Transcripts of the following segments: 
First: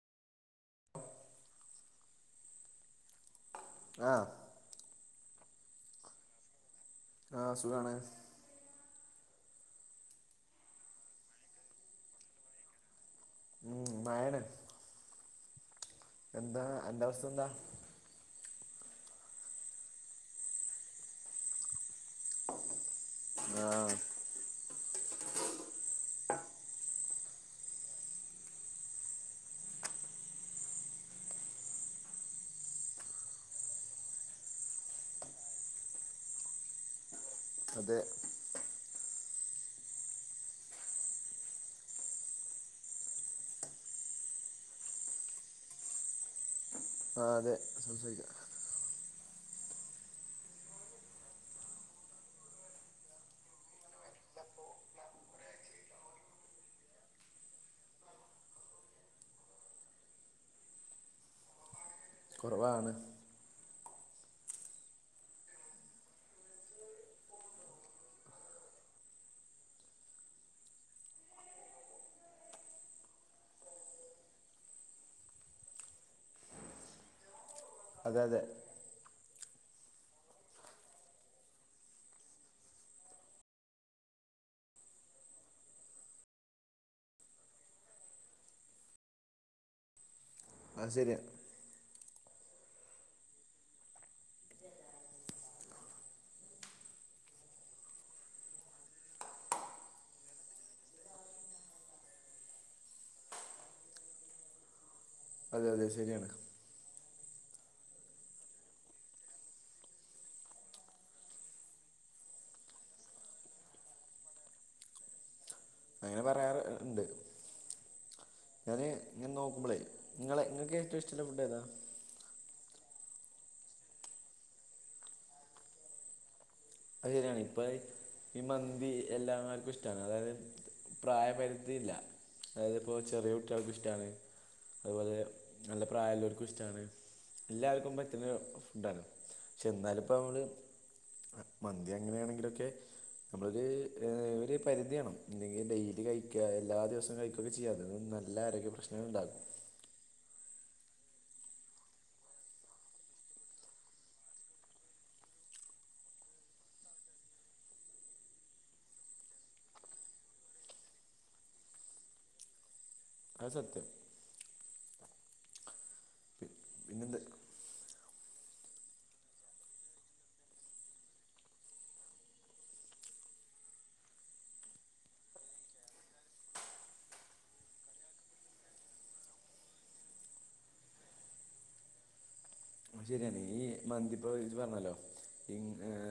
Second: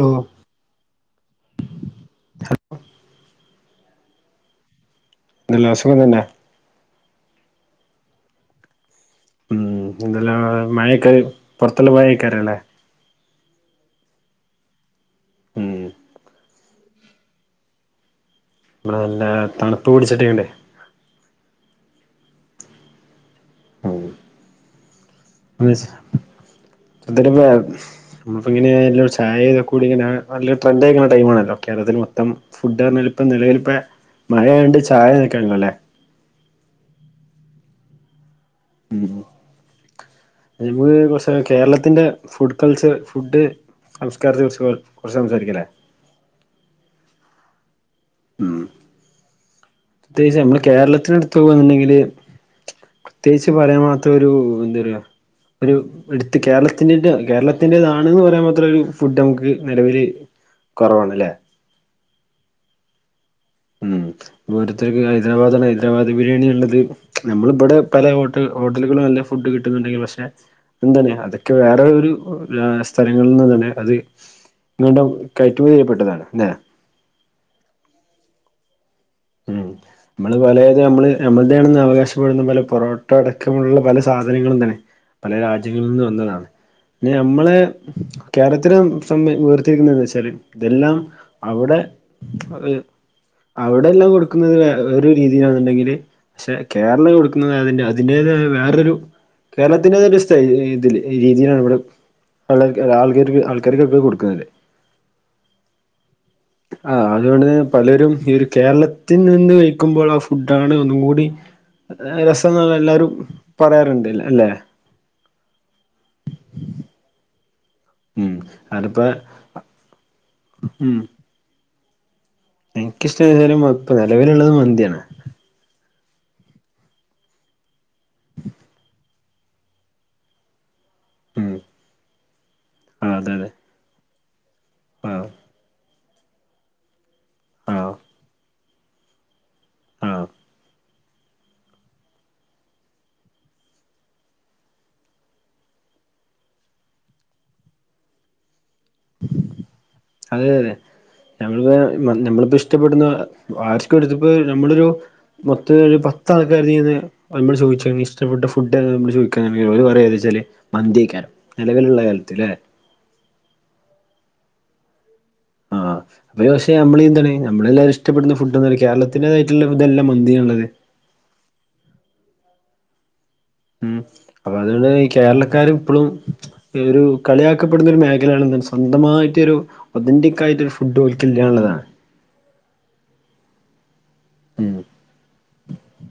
Hello [inaudible] ആഹ്. എന്തല്ലാ സുഖം തന്നെ. ആഹ് സുഖാണ്. ഉം എന്തല്ലാ മഴക്കേ പൊർത്തുള്ള മഴയ്ക്കാരല്ലേ. മ്മ്ഹ് മഴേണ്. ഉം എന്താ അന്റെ അവസ്ഥ എന്താ ഇവിടെ നല്ല തണുപ്പ് പിടിച്ചിട്ട്ങ്ങ് ണ്ട് [unintelligible] [unintelligible] നമ്മപ്പ ഇങ്ങനയല്ലോ ചായതൊക്ക കൂടി ഇങ്ങനെ നല്ലരു ട്രെഡ് ആയിക്കുന്ന ടൈമാ ആണല്ല കേരത്തിൽ മൊത്തം ഫുഡ് പറഞ്ഞാൽ ഇപ്പ നിലവിൽ ഇപ്പ മഴയൊണ്ട് ചായൊക് അല്ലേ അതെ മ് [unintelligible] പക്ഷേ കേരളത്തിന്റെ ഫുഡ് കൾച്ചർ ഫുഡ് സംസ്കാരത്തെ കുച്ച് കുറച്ച് സംസാരിക്കണ്ടേ ആഹ് അതെ സംസാരിക്കാം ഉം പ്രത്യേകച്ച് നമ്മള് കേരളത്തിനടുത്ത് വന്ന്ണ്ടെങ്കില് പ്രത്യേകിച്ച് പറയാൻ മാത്ര ഒരു എന്താ പറയാ ഒരു എടുത്ത് കേരളത്തിന്റെ കേരളത്തിന്റെറേതാണ്ന്ന് പറയാൻ മാത്രം ഒരു ഫുഡ് നമുക്ക് നിലവില് കൊറവാണ് ല്ലേ കൊറവാണ് ഉം ഓരോത്തർക്ക് ഹൈദരാബാദാണ് ഹൈദരാബാദ് ബിരിയാണി ഉള്ളത് നമ്മളിവിടെ പല ഹോട്ട ഹോട്ടലുകളും നല്ല ഫുഡ് കിട്ടുന്നുണ്ടെങ്കി പക്ഷെ എന്തറിയോ അതൊക്കെ വേറെ ഒരു സ്ഥലങ്ങളിൽ നിന്ന് തന്നെ അത് വീണ്ടും കയറ്റുമതി ചെയ്യപ്പെട്ടതാണ് ല്ലേ അതെ അതെ ഉം നമ്മള് പലേത് നമ്മള് നമ്മൾതണെന്ന് അവകാശപ്പെടുന്ന പല പൊറോട്ട അടക്കമുള്ള പല സാധനങ്ങളും തന്നെ പല രാജ്യങ്ങളിൽ നിന്ന് വന്നതാണ് പിന്ന നമ്മള് കേരളത്തിലെ സം ഉയർത്തിരിക്കുന്നന്ന് വച്ചാല് അത് ഇതെല്ലാം ശരിയാ അവിടെ ഇവിടെയ എല്ലാം കൊടുക്കുന്നത് വെറെ ഒരു രീതിയിലാന്നുണ്ടെങ്കില് പക്ഷെ കേരളം കൊടുക്കുന്നത് അതിന്റെ അതിന്റേതായ വേറൊരു കേരളത്തിന്റെത സ്റ്റൈയില് ഇതില് രീതിയിലാണ് ഇവിടെ പ്പള്ള ആൾക്കാർ ക്ക് ആൾക്കാർ കൊക്കെ കൊടുക്കുന്നില്ലേ അതെ അതെ ശരിയാണ് ആഹ് അതുകൊണ്ട്തെപലരുംഈഒരു കേരളത്തിൽ നിന്ന് കഴിക്കുമ്പോൾ ആ ഫുഡ ആണ് ഒന്നും കൂടി രസം ന്ന് ള്ള എല്ലാരും പറയാറുണ്ട് അല്ലെ അങ്ങനെ പറയാറ് ഇണ്ട് ഉം ഞാന് അതിപ്പ ഇങ്ങനെ നോക്കുമ്പളേ നിങ്ങളെ ഇങ്ങൾക്ക് ഏറ്റും ഇഷ്ട്ടള്ള ഫുഡ്ഏതാ ഇൻക്ക്ഷ്ടം എതാലും പ്പം നിലവില് ഇള്ളത് മന്തി ആണ് അഹ് ശരിയാണ് ഇപ്പൊ ഈ മന്തി എല്ലമാർക്കും ഇഷ്ടാണ് അതായത് ഉം പ്രായപരിധി ഇല്ല അതായത് ഇപ്പോ ആഹ് അതെ ചെറിയ അതെ കുട്ട്യോൾക്ക് ഇഷ്ടാണ് അതുപോലെ ആഹ് നല്ല പ്രായള്ളോർക്കും ഇഷ്ടമാണ് ആഹ് എല്ലാർക്കും പറ്റുന്നൊരു ഫുഡാണ് ഛെ ന്നാലും ഇപ്പോ ആഹ് നമ്മള് മന്തി അങ്ങനെയാണെങ്കിലൊക്കെ നമ്മളൊര് ഏഹ് ര്പരിധി വേണം ഇല്ലെങ്കിൽ ഡെയിലി കഴിക്ക എല്ലാ ദിവസവും കഴി കൊ കെചെയ്യതെ നല്ല ആരോഗ്യ പ്രശ്നങ്ങള് ഇണ്ടാകും അതെ അതെ നങ്ങ തെ നമ്മളിപ്പോ ഇഷ്ടപ്പെടുന്ന ആർക്ക് വേണ്ടി ത്പ്പോ നമ്മളൊരു മൊത്തം ഒരു പത്ത്ആൾക്കാർ ചെയ്ത് നമ്മൾ ചോദിച്ച ഇഷ്പെട്ട ഫുഡ് ഏതാ നമ്മൾചോദിക്കാണങ്കി ഓല് പറ ഏതാച്ചാല് മന്തി ഏക്കാരം നിലവിലുള്ള കാലത്ത്ല്ലേ അഹ് സത്യം ആഹ് ഒര് പക്ഷേ നമ്മളീ എന്താണ് പിന്നെന്ത് നമ്മളെല്ലാരും ഇഷ്ടപ്പെടുന്ന ഫുഡ് എന്ന നിലക്ക് കേരളത്തിന്റെതായിട്ടുള്ള ഇതല്ല മന്തി ന്നുള്ളത് ഉം അപ്പൊ അതുകൊണ്ട് ഈ കേരളക്കാര് ഇപ്പളും ഒരു കളിയാക്കപ്പെടുന്നൊരു മേഖലയാണ്ന്തൻ സ്വന്തമായിട്ട് ഒരു ഒതന്റിക് ആയിട്ട് ഒരു ഫുഡ് ഒലിക്കില്ല എന്നുള്ളതാണ് ശരിയാണ് ഈ മന്തി ഇപ്പൊ ഉം ഇജിപറഞ്ഞല്ലോ ഈ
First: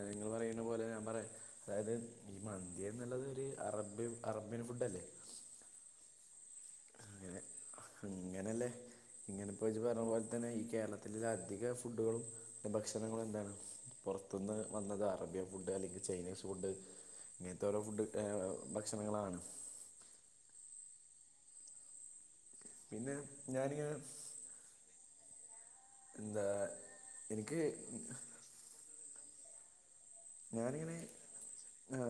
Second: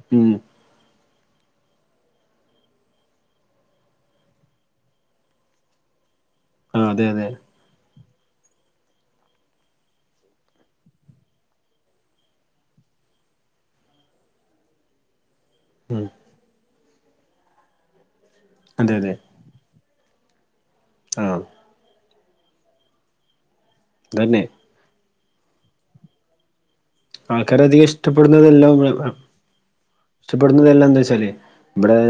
നിങ്ങൾ ഉം പറയ പോലെ ഞാൻ പറയാ അതായത് ഈ മന്തിയ എന്നുള്ളത് ഒരു അറബ്യ അറേബ്യൻ ഫുഡ് അല്ലേ? ആ അതെ അതെ അങ്ങനെല്ലേ? ഇങ്ങനെപ്പോ ഇജ് പറഞ്ഞപോലെ തന്നെ ഈ കേരളത്തില അധിക ഫുഡുകളും ഭക്ഷണങ്ങളും എന്താണ് പുറത്തുനിന്ന് വന്നതാ അറേബ്യ ഫുഡ് അല്ലെങ്കിൽ ഉം ചൈനീസ് ഫുഡ് ഇങ്ങനത്തെ ഓരോ ഫുഡ് അതെ അതെ ഭക്ഷണങ്ങളാണ് ആഹ് പിന്നെ ഞാനി തന്നെ എന്താ? എനിക്ക് ആൾക്കാരെ അധികം ഇഷ്ടപ്പെടുന്നതല്ലോ ഇഷ്ടപ്പെടുന്നതെല്ലാം ഞാനിങ്ങനെ എന്താ വച്ചാല് ബടെ ആ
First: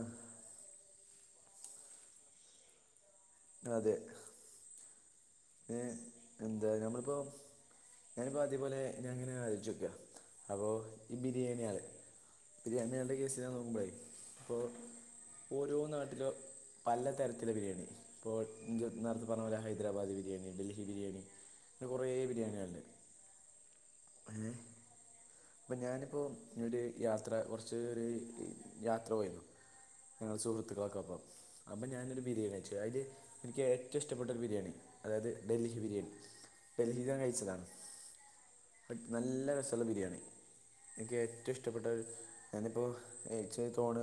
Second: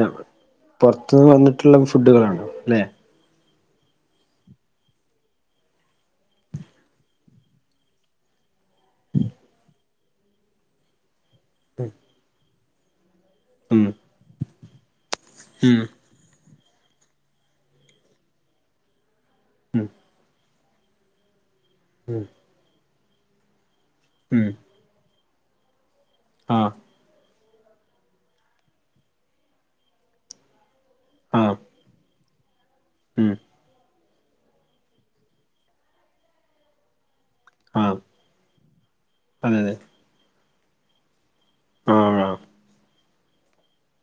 പുറത്തന്ന് വന്നിട്ടുള്ള ഫുഡുകളാണ് ലെ അതെ എന്താ നമ്മളിപ്പോ ഞാനിപ്പോ അതേപോലെ ഞാനിങ്ങനെ ആലോച്ചോക്കാ അപ്പൊ ഈ ബിരിയാണി ആള് ബിരിയാണി ആളുടെ കേസ് ഉം നോക്കുമ്പോളെ അപ്പോൾ ഓരോ ഉം നാട്ടിലും പല തരത്തില ബിരിയാണി ഇപ്പോൾ ഇന്റെ പറഞ്ഞ പോലെ ഉം ഹൈദരാബാദ് ബിരിയാണി, ഡൽഹി ബിരിയാണി പിന്നെ കുറേ ഉം ബിരിയാണിൾ ഇണ്ട് ഉം എഹ് അപ്പൊ ഞാനിപ്പോ ആഹ് എന്നോട് യാത്ര കൊർച്ച്‌ ഒര് യാത്ര പോയിന്നു ഞങ്ങള് സുഹൃത്ത്ക്ക്ളക്കെ ഒപ്പം ആഹ് അപ്പ ഞാനൊരു ബിരിയാണി വെച്ചു അയ്ല് ഉം എനിക്ക് ഏറ്റം ഇഷ്ട്ടപ്പെട്ട ഒര് ബിരിയാണി അതായത് ഡൽഹി ബിരിയാണി ഡൽഹിന്ന് ഞാൻ കയ്ച്ചതാ ആഹ് നല്ല അതെ അതെ രസള്ള ബിരിയാണി എൻക്ക് ഏ റ്റ ഇഷ്ട്ടപ്പെട്ടത് ആഹ് ആഹ് ഞാനിപ്പോ ഏച്ച് തോണ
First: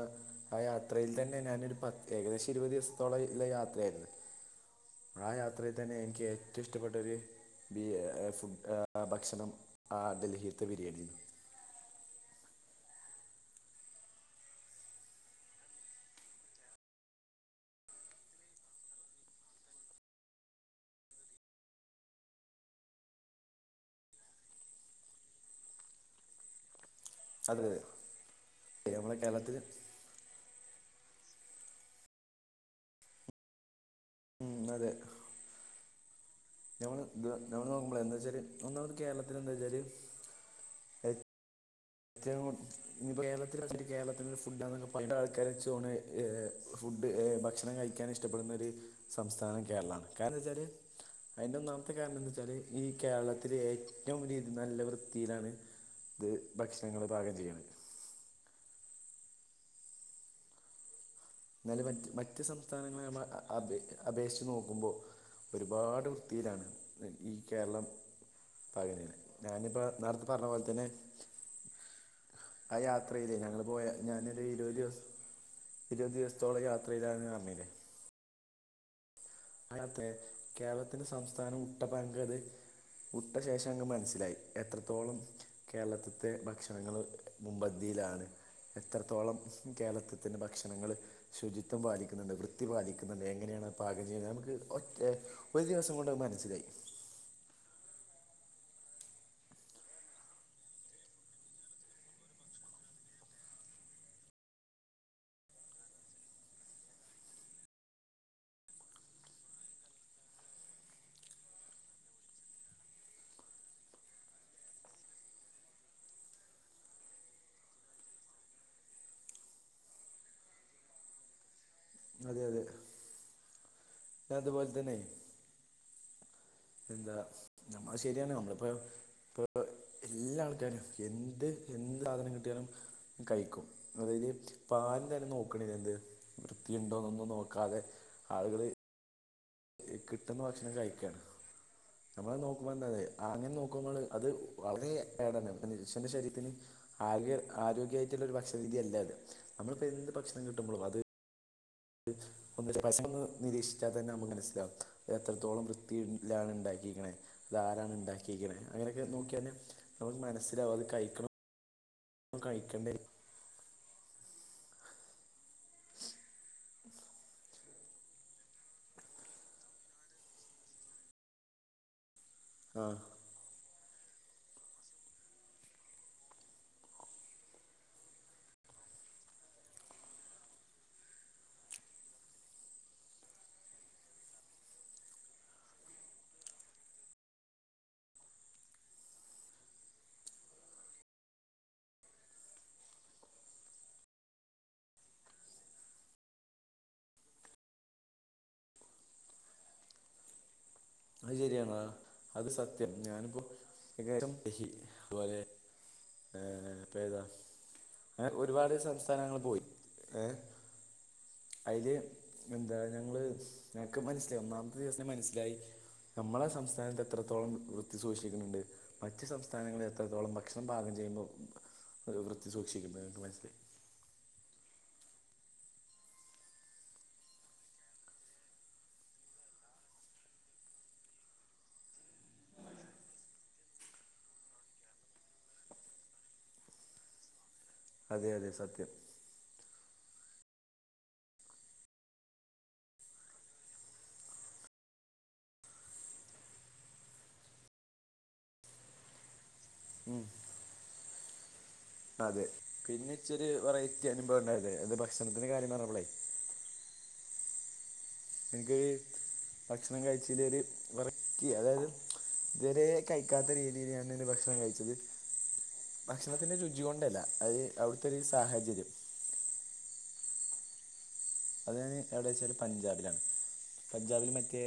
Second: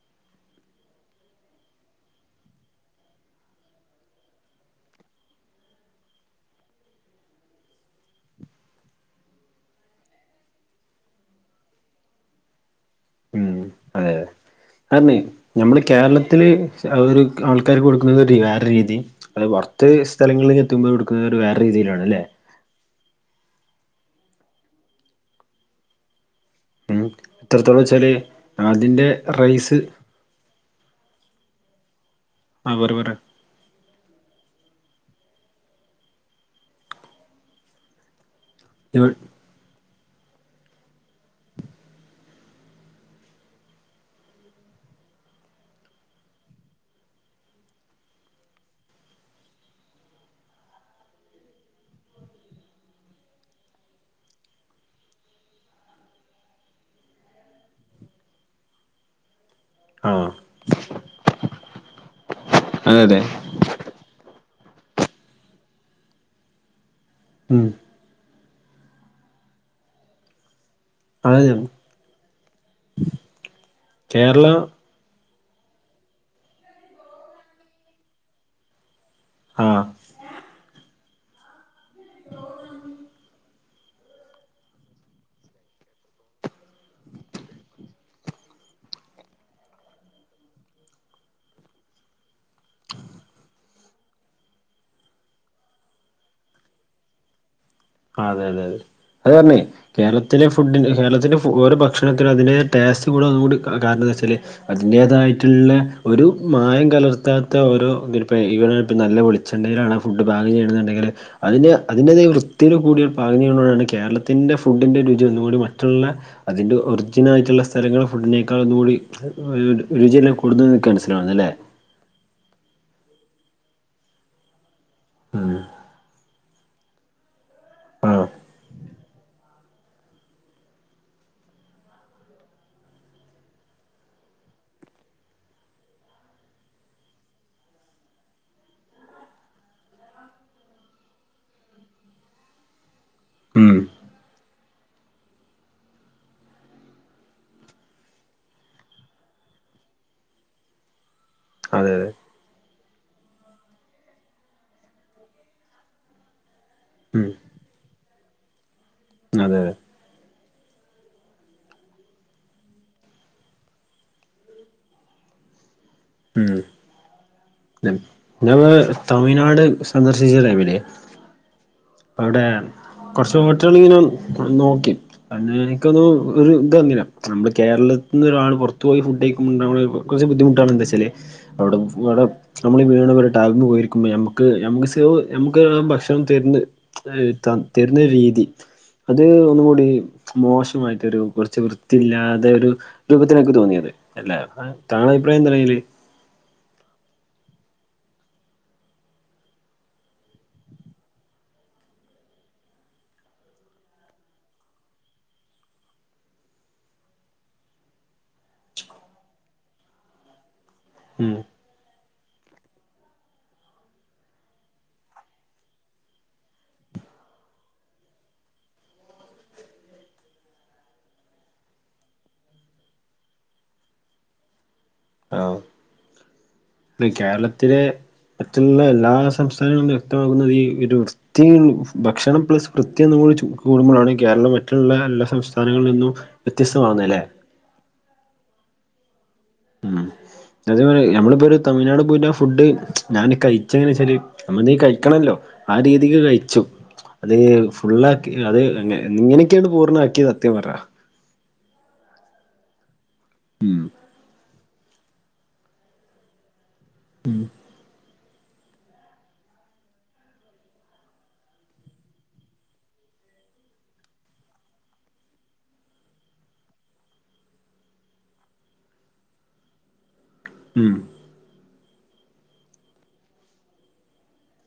ആ യാത്രയിൽ തന്നെ ഞാനൊരു പാ ഏകദേശം ഇര്പത് ദിവസത്തോളംള്ള യാത്രയായിര്ന്ന് ആ യത്രേതന്നെ എനിക്ക് ഏറ്റവും ഇഷ്ട്ടപ്പെട്ട ഒര് ബി ഫുഡ് ഭക്ഷണം ആ ഡൽഹിത്തെ ബിരിയാണിര്ന്നു ഉം അതെ അർഞ്ഞ് നമ്മള് കേരളത്തില് ഒരു ആൾക്കാര് കൊടുക്കുന്നത് വേറെ രീതി അത് പൊർത്ത് സ്ഥലങ്ങളില് എത്ത് മ്പോ കൊടുക്ക്ന്ന ഒരു വേറെ രീതിയിലാണ് അല്ലേ ഇത്രത്തോളം അതെ വെച്ചാല് അതിൻ്റെ നമ്മളെ കേരളത്തിൽ റൈസ് ആ [unintelligible] ഉം അതെ നമ്മള് നമ്മള് നോക്ക്മ്പോളേ എന്താച്ചാല് ഒന്നാമത് കേരളത്തില് എന്താച്ചാല് ഏറ്റവും ഞ്ഞ്പ്പോ കേരളത്തില് ഫുഡാന്നൊക്കെ പണ്ട ആൾക്കാര് ച്ച് ഓണ് ഫുഡ് ഭക്ഷണം കഴിക്കാൻ ഇഷ്ടപ്പെടുന്ന ഒര് സംസ്ഥാനം കേരളാണ് കാരണം ന്താച്ചാല് അയ്ന്റെ ഒന്നാമത്തെ കാരണം എന്ത വെച്ചാല് ഈ കേരളത്തില് ഏറ്റവും രീതി നല്ല വൃത്തിയിലാണ് ഇത് ഭക്ഷണങ്ങള് പാകം ചെയ്യണ് ആ ന്നാലും മറ്റ് മറ്റ് സംസ്ഥാനങ്ങളെ നമ്മ അപേ അപേക്ഷിച്ച് നോക്കുമ്പോ ഒരുപാട് വൃത്തിയിലാണ് ഈ ഉം കേരളം പകന്ണ് ഞാനിപ്പോ നേർത്തെ പറഞ്ഞ പോൽ തന്നെ അതെ ആ യാത്രേലെ ഞങ്ങള് പോയ ഞാനൊരു കേരള ഇര്‌വത് ദിവസം ഇര് വത് ദിവസത്തോളം യാത്രേലാണ് പർനിലെ ആഹ് [unintelligible] കേരളത്തിന്റെ സംസ്ഥാനം ഉട്ട പങ്ക്ത് ഉട്ട ശേഷം അങ്ങ് മനസ്സിലായി എത്രത്തോളം കേരളത്തിത്തെ ഭക്ഷണങ്ങള് മുമ്പന്തിലാണ് എത്രത്തോളം കേരളത്തിത്തിന്റെ ഭക്ഷണങ്ങള് ശുചിത്വം പാലിക്ക്ന്ന്ണ്ട്, വൃത്തി പാലിക്ക്ന്ന്ണ്ട്, എങ്ങനേണത് പാ [unintelligible] നമ്ക്ക് ഒറ്റേ ഒര് ദിവസം കൊണ്ടത് മനസ്സിലായി. ആഹ്, അതെ അതെ അതെ അത്ർഞ്ഞെ കേരളത്തിലെ ഫുഡ്ഡിന്, കേരളത്തിന്റെ ഓരോ ഭക്ഷണത്തിനും, അതിന്റെതായ ടേസ്റ്റ് കൂടു അതുകൊണ്ട് കാരണെന്താച്ചാല് അതിന്റേതായിട്ട്ള്ളെ ഒര് മായം കലർത്താത്ത ഓരോ [unintelligible] [unintelligible] ആ ഫുഡ് പാകം ചെയ്യ്ണ്ന്ന്ണ്ടെങ്കില്, അതിന് അതിന്റെതായ വൃ [unintelligible] പാകം ചെയ്യ്ണോണ്ടാണ് കേരത്തിൻ്റെ ഫുഡ്ഡിൻ്റെ രുചി ഒന്നുകൂടി മറ്റ്ള്ളെ അതിന്റെ ഒറിജിനായിട്ട്ള്ള സ്ഥലങ്ങള് ഫുഡിനേക്കാൾ ഒന്നും കൂടി രുച് രുചിയെല്ലാ കൂടുന്നത് ൻക്കനസ്സിലാവ്ന്നി ല്ലേ അതെ അതെ, അത്പോൽ തന്നെ ആഹ് എന്താ നമ്മ ശരിയാണ് നമ്മള്പ്പ, ഇപ്പോ [unintelligible] എല്ലാ ആൾക്കാരും എന്ത് എന്ത് സാധനം കിട്ടിയാലും കയിക്കും. അതായത് ഇപ്പൊ ആരും തന്നെ നോക്ക്ണില്ല എന്ത് വൃത്തി ഇണ്ടോന്നൊന്നും നോക്കാതെ ആളുകള് ഈ കിട്ട്ന്ന ഭക്ഷണം കയിക്കാണ്. നമ്മളത് നോക്ക്മ്പോ എന്തത് അങ്ങനെ ഉം നോക്ക്മ്പോള് അത് വളരേ [unintelligible] ശരീരത്തിന് ആകെ ആരോഗ്യായിട്ട്ള്ളൊര് ഭക്ഷണ രീതിയല്ല അത്. നമ്മളിപ്പോ എന്ത് ഭക്ഷണം കിട്ട്മ്പളും അത് അതെ അതെ [unintelligible] നിരീക്ഷിച്ചാ തന്നെ നമ്മക്ക് മനസ്സിലാവും, എത്രത്തോളം വൃത്തി ല്ലാണ് ഇണ്ടാക്കി ക്ക്ണ്, ഉം ഇതാരാണ് ഇണ്ടാക്കീക്ക്ണ് അങ്ങനെക്കെ നോക്ക്യാല്, അതെ അതെ നമ്മക്ക് മനസ്സിലാവും അത് കഴിക്ക്ണ [unintelligible] കഴിക്കണ്ടേ ഉം ഞങ്ങൾ തമിഴ്നാട് സന്ദർശിച്ച ടൈമില് അവ്ടെ ആ കുറച്ച് [unintelligible] നോക്കി. അന്ന് എനിക്കൊന്നു ഒരു ഇത് വന്നില. നമ്മള് കേരളത്ത്ന്ന് ഒരാൾ പൊർത്ത് പോയി ഫുഡയിക്കുമ്പണ്ടാവ്ണ കൊർച്ച് ബുദ്ധിമുട്ടാളെന്താച്ചാല് അവ്ടെ [unintelligible] അവ്ടെ നമ്മൾ വീണ ഒരു ടേബിൾമേ പോയിരിക്കുമ്പോ, നമ്ക്ക് നമ്ക്ക് സേവ് നമ്ക്ക് ആ ഭക്ഷണം തരുന്ന് ഏ ത തരുന്ന രീതി, അത് ഒന്നുകൂടി മോശമായി തരു കൊർച്ച് വൃത്തിയില്ലാതെ, ഒരു രൂപത്തിലാ ഇൻക്ക് തോന്നിയത് അല്ലേ താങ്കളെ അഭിപ്രായെന്താണയ്ല്? അത് ശരിയാണ് ആഹ്, അത് സത്യം. ഞാന്പ്പോ [unintelligible] ഏഹ് അപ്പേതാ? ഏ ഒരുപാട് സംസ്ഥാനങ്ങൾ പോയി ഏഹ് ഉം അയ്ല്, എന്താ ഞങ്ങള് ഞങ്ങക്ക് മനസ്സിലായി ഒന്നാമത്തെ ദിവസം മനസ്സിലായി നമ്മളെ സംസ്ഥാനത്ത് എത്രത്തോളം വൃത്തി സൂക്ഷിക്ക്ന്ന് ണ്ട് മറ്റു സംസ്ഥാനങ്ങള് എത്രത്തോളം ഭക്ഷണം പാകം ചെയ്യുമ്പോ, വൃത്തി സൂക്ഷിക്കുന്ന് മനസ്സിലായി. ആഹ്, ഇന്ന് കേരളത്തിലെ മറ്റുള്ളെ എല്ലാ സംസ്ഥാനങ്ങളും വ്യക്തമാകുന്നത് ഈ ഒരു [unintelligible] ഭക്ഷണം പ്ലസ് വൃത്തി ഒന്നും കൂടി കൂടുമ്പോളാണ് കേരളം മറ്റുള്ള എല്ലാ സംസ്ഥാനങ്ങളിൽ നിന്നും വ്യത്യസ്തമാവുന്നെ ലെ? അതെ അതെ സത്യം. ഉം അതേ മാരി, നമ്മളിപ്പോ ഒരു തമിഴ്നാട് പോയിട്ടാ ഫുഡ് ഞാന് കഴിച്ചെങ്ങനെച്ചാല് നമ്മളെന്തേം കയ്ക്കണല്ലോ, ആ രീതിക്ക് കഴിച്ചു. അത് ഫുള്ളാക്കി അത് എങ്ങനൊക്കെഅണ് പൂർണ്ണാക്കി സത്യം പർഞ്ഞാ അതെ, പിന്നെ ഇച്ചൊര് വെറൈറ്റി അനുഭവണ്ടായതെ അത് ഭക്ഷണത്തിന്റെ കാര്യം പറഞ്ഞപ്പളെ ഉം എൻക്ക് ഭക്ഷണം കഴിച്ചീല് ഒര് വെറ [unintelligible] ക്കി അതായത് ഇതുവരെ കഴിക്കാത്ത രീതിയില് ഞാനിന്ന് ഭക്ഷണം കഴിച്ചത് ഭക്ഷണത്തിന്റെ രുചി കൊണ്ടല്ല അത് അവിടുത്തെ ഒരു സാഹചര്യം ഉം അത് ഞാന് എവിടെ വെച്ചാൽ പഞ്ചാബിലാണ് പഞ്ചാബിൽ മറ്റേ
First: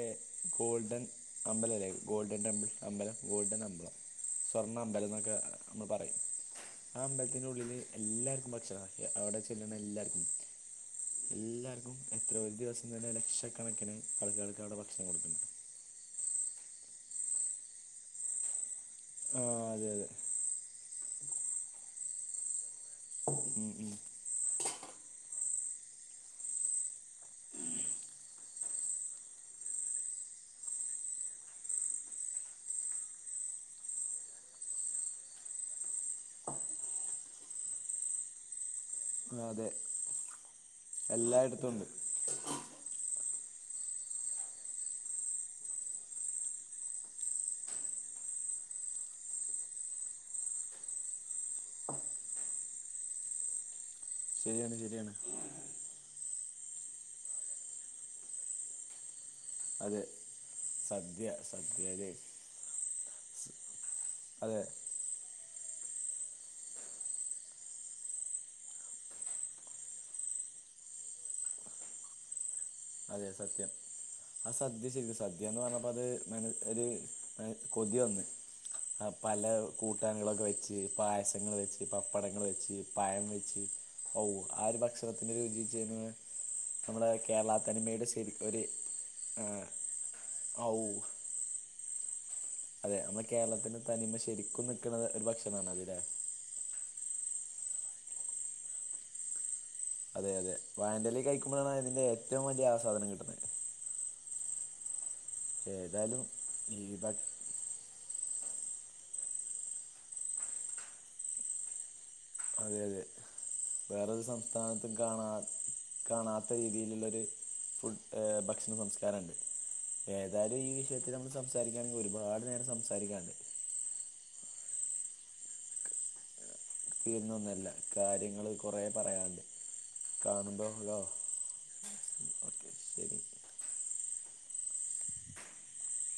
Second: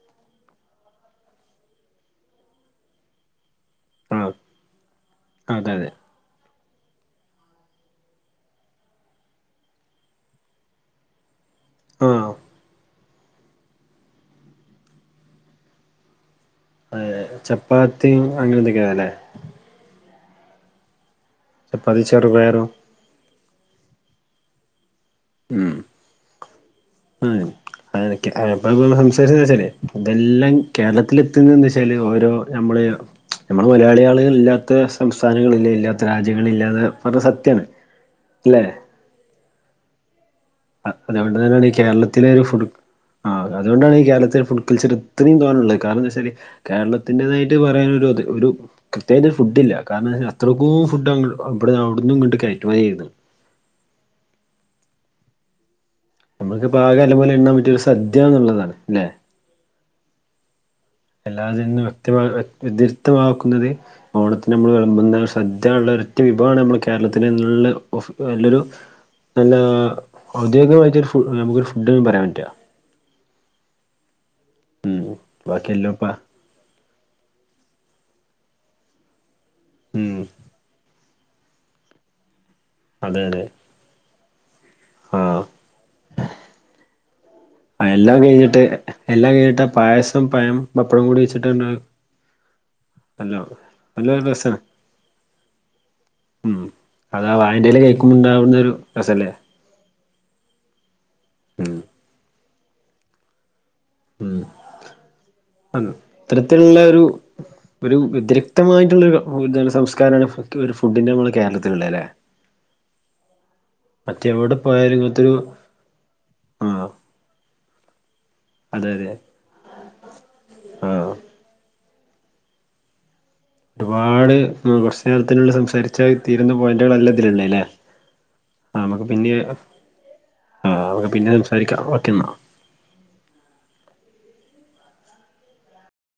ഗോൾഡൻ അമ്പലം അല്ലേ ഗോൾഡൻ ടെമ്പിൾ അമ്പലം ഗോൾഡൻ അമ്പലം ആ സ്വർണ അമ്പലം എന്നൊക്കെ അതെ നമ്മള് അതെ പറയും ആ അമ്പലത്തിൻ്റെ ഉള്ളിൽ എല്ലാർക്കും ഭക്ഷണം അവിടെ ചെല്ലുന്ന എല്ലാർക്കും എ എല്ലാവർക്കും ആ എത്രയോ ഒരു ദിവസം തന്നെ ലക്ഷക്കണക്കിന് ആൾക്കൾക്ക് അവിടെ ഭക്ഷണം കൊടുക്കുന്നുണ്ട് ഏ ചപ്പാത്തിയും അങ്ങനെ എന്തൊക്കെയാ അല്ലേ ആ അതെ അതെ ചപ്പാത്തി ചെറുപയറും ഉം ഉം ഉം ഉം [unintelligible] സംസാരിച്ച വെച്ചാല് ഇതെല്ലാം കേരളത്തില് എത്തിയതെന്ന് വെച്ചാല് ഓരോ നമ്മള് നമ്മള് മലയാളി ആളുകൾ ഇല്ലാത്ത സംസ്ഥാനങ്ങളില്ല ഇല്ലാത്ത രാജ്യങ്ങളില്ലാ പറഞ്ഞ സത്യാണ് അല്ലേ ആതെ അതുകൊണ്ട് തന്നെയാണ് ഈ കേരളത്തിലെ ഒരു ഫുഡ് ആഹ് അതുകൊണ്ടാണ് ഈ കേരളത്തിൽ ഫുഡ് കൾച്ചർ ഇത്രയും തോന്നുള്ളത് കാരണം എന്താ വെച്ചാല് കേരളത്തിൻ്റെതായിട്ട് പറയാൻ ഒരു അത് ഒരു കൃത്യമായിട്ട് ഫുഡില്ല കാരണം വച്ചാൽ അത്രകോ ഫുഡാ അവിടുന്ന് ഇങ്ങോട്ട് കയറ്റുമതി ചെയുന്നത് ശരിയാണ് ശരിയാണ് നമുക്ക് ഇപ്പോ ആകെ നല്ല പോലെ എണാൻ പറ്റിയ ഒരു സദ്യ എന്നുള്ളതാണ് അല്ലെ? അതെ സദ്യ സദ്യയില. വ്യത്യാസ്തമാക്കുന്നത് ഓണത്തിന് അതെ നമ്മൾ വിളമ്പുന്ന. സദ്യ ഉള്ള ഒറ്റ വിഭവമാണ് നമ്മൾ കേരളത്തിന് നല്ല നല്ലൊരു. ഹലോ ഔദ്യോഗികമായിട്ടൊരു ഫുഡ് ഫുഡ്ന്ന് പറയാൻ പറ്റാ അതെ സത്യം ആ സദ്യ ഉം ശരി സദ്യന്ന് ബാക്കി പറഞ്ഞപ്പോ അത്. എല്ലോപ്പാ മ ഒരു കൊതി വന്ന് ആ പല ഉം കൂട്ടാനുകളളൊക്കെ വെച്ച്. പായസങ്ങള് വെച്ച് പപ്പടങ്ങൾ വെച്ച് അതെ പഴം അതെ വെച്ച്. ഓ ആ ഒരു ഭക്ഷണത്തിന്റെ ആഹ് രുചിച്ചത് നമ്മുടെ കേരള തനിമയുടെ എല്ലാം ശരി കഴിഞ്ഞിട്ട് ഒരു എല്ലാം കഴിഞ്ഞിട്ട് ആ പായസം പഴം ഔ പപ്പടം കൂടി വെച്ചിട്ട് അങ്ങട്. അതെ നമ്മളെ കേരളത്തിന് തനിമ നല്ലൊരു രസാണ് ശരിക്കും നിൽക്ക്ണ ഒരു ഭക്ഷണണ് അത് ലെ. ഉം അതാ വാഴന്റെലയിൽ കഴിക്കുമ്പോണ്ടാവുന്ന ഒരു രസല്ലേ? അതെ അതെ വാഴന്റെലയിൽ കഴിക്കുമ്പോഴാണ് ഉം അതിന്റെ ഏറ്റവും വലിയ ആസാദനം കിട്ടുന്നത്. ഉം ഏതായാലും ഇത്തരത്തിലുള്ള ഈ ഒരു. ഭ ഒരു വ്യതിക്തമായിട്ടുള്ള സംസ്കാരമാണ് ഒരു ഫു ഫുഡിന്റെ നമ്മെളെ കേരളത്തിലുള്ള അല്ലെ. അതെ അതെ. വേറരു സംസ്ഥാനത്തും പോയാലും കാണാ ഇങ്ങനത്തൊരു കാണാത്ത ആഹ് രീതിയിലുള്ളൊരു. ഫുഡ്ഭക്ഷണ അതെ അതെ സംസ്കാരം ഉണ്ട്. ഏതായാലും ഈ ആഹ് വിഷയത്തിൽ നമ്മൾ സംസാരിക്കുകയാണെങ്കിൽ ഒരുപാട് നേരം സംസാരിക്കാണ്ട്. ഒരുപാട് ഉം കുറച്ചു നേരത്തിന് സംസാരി ച്ച തീരുന്ന പോയിന്റുകൾ അല്ലാ ഇതിലുളാത് അല്ലേ തീരുന്നൊന്നല്ല ആ നമക്ക് പിന്നെ. കാണുമ്പോ ആഹ് ളോ നമുക്ക് പിന്നെ സംസാരിക്കാം ഓക്കെ എന്നാ ഓക്കെ ശരി.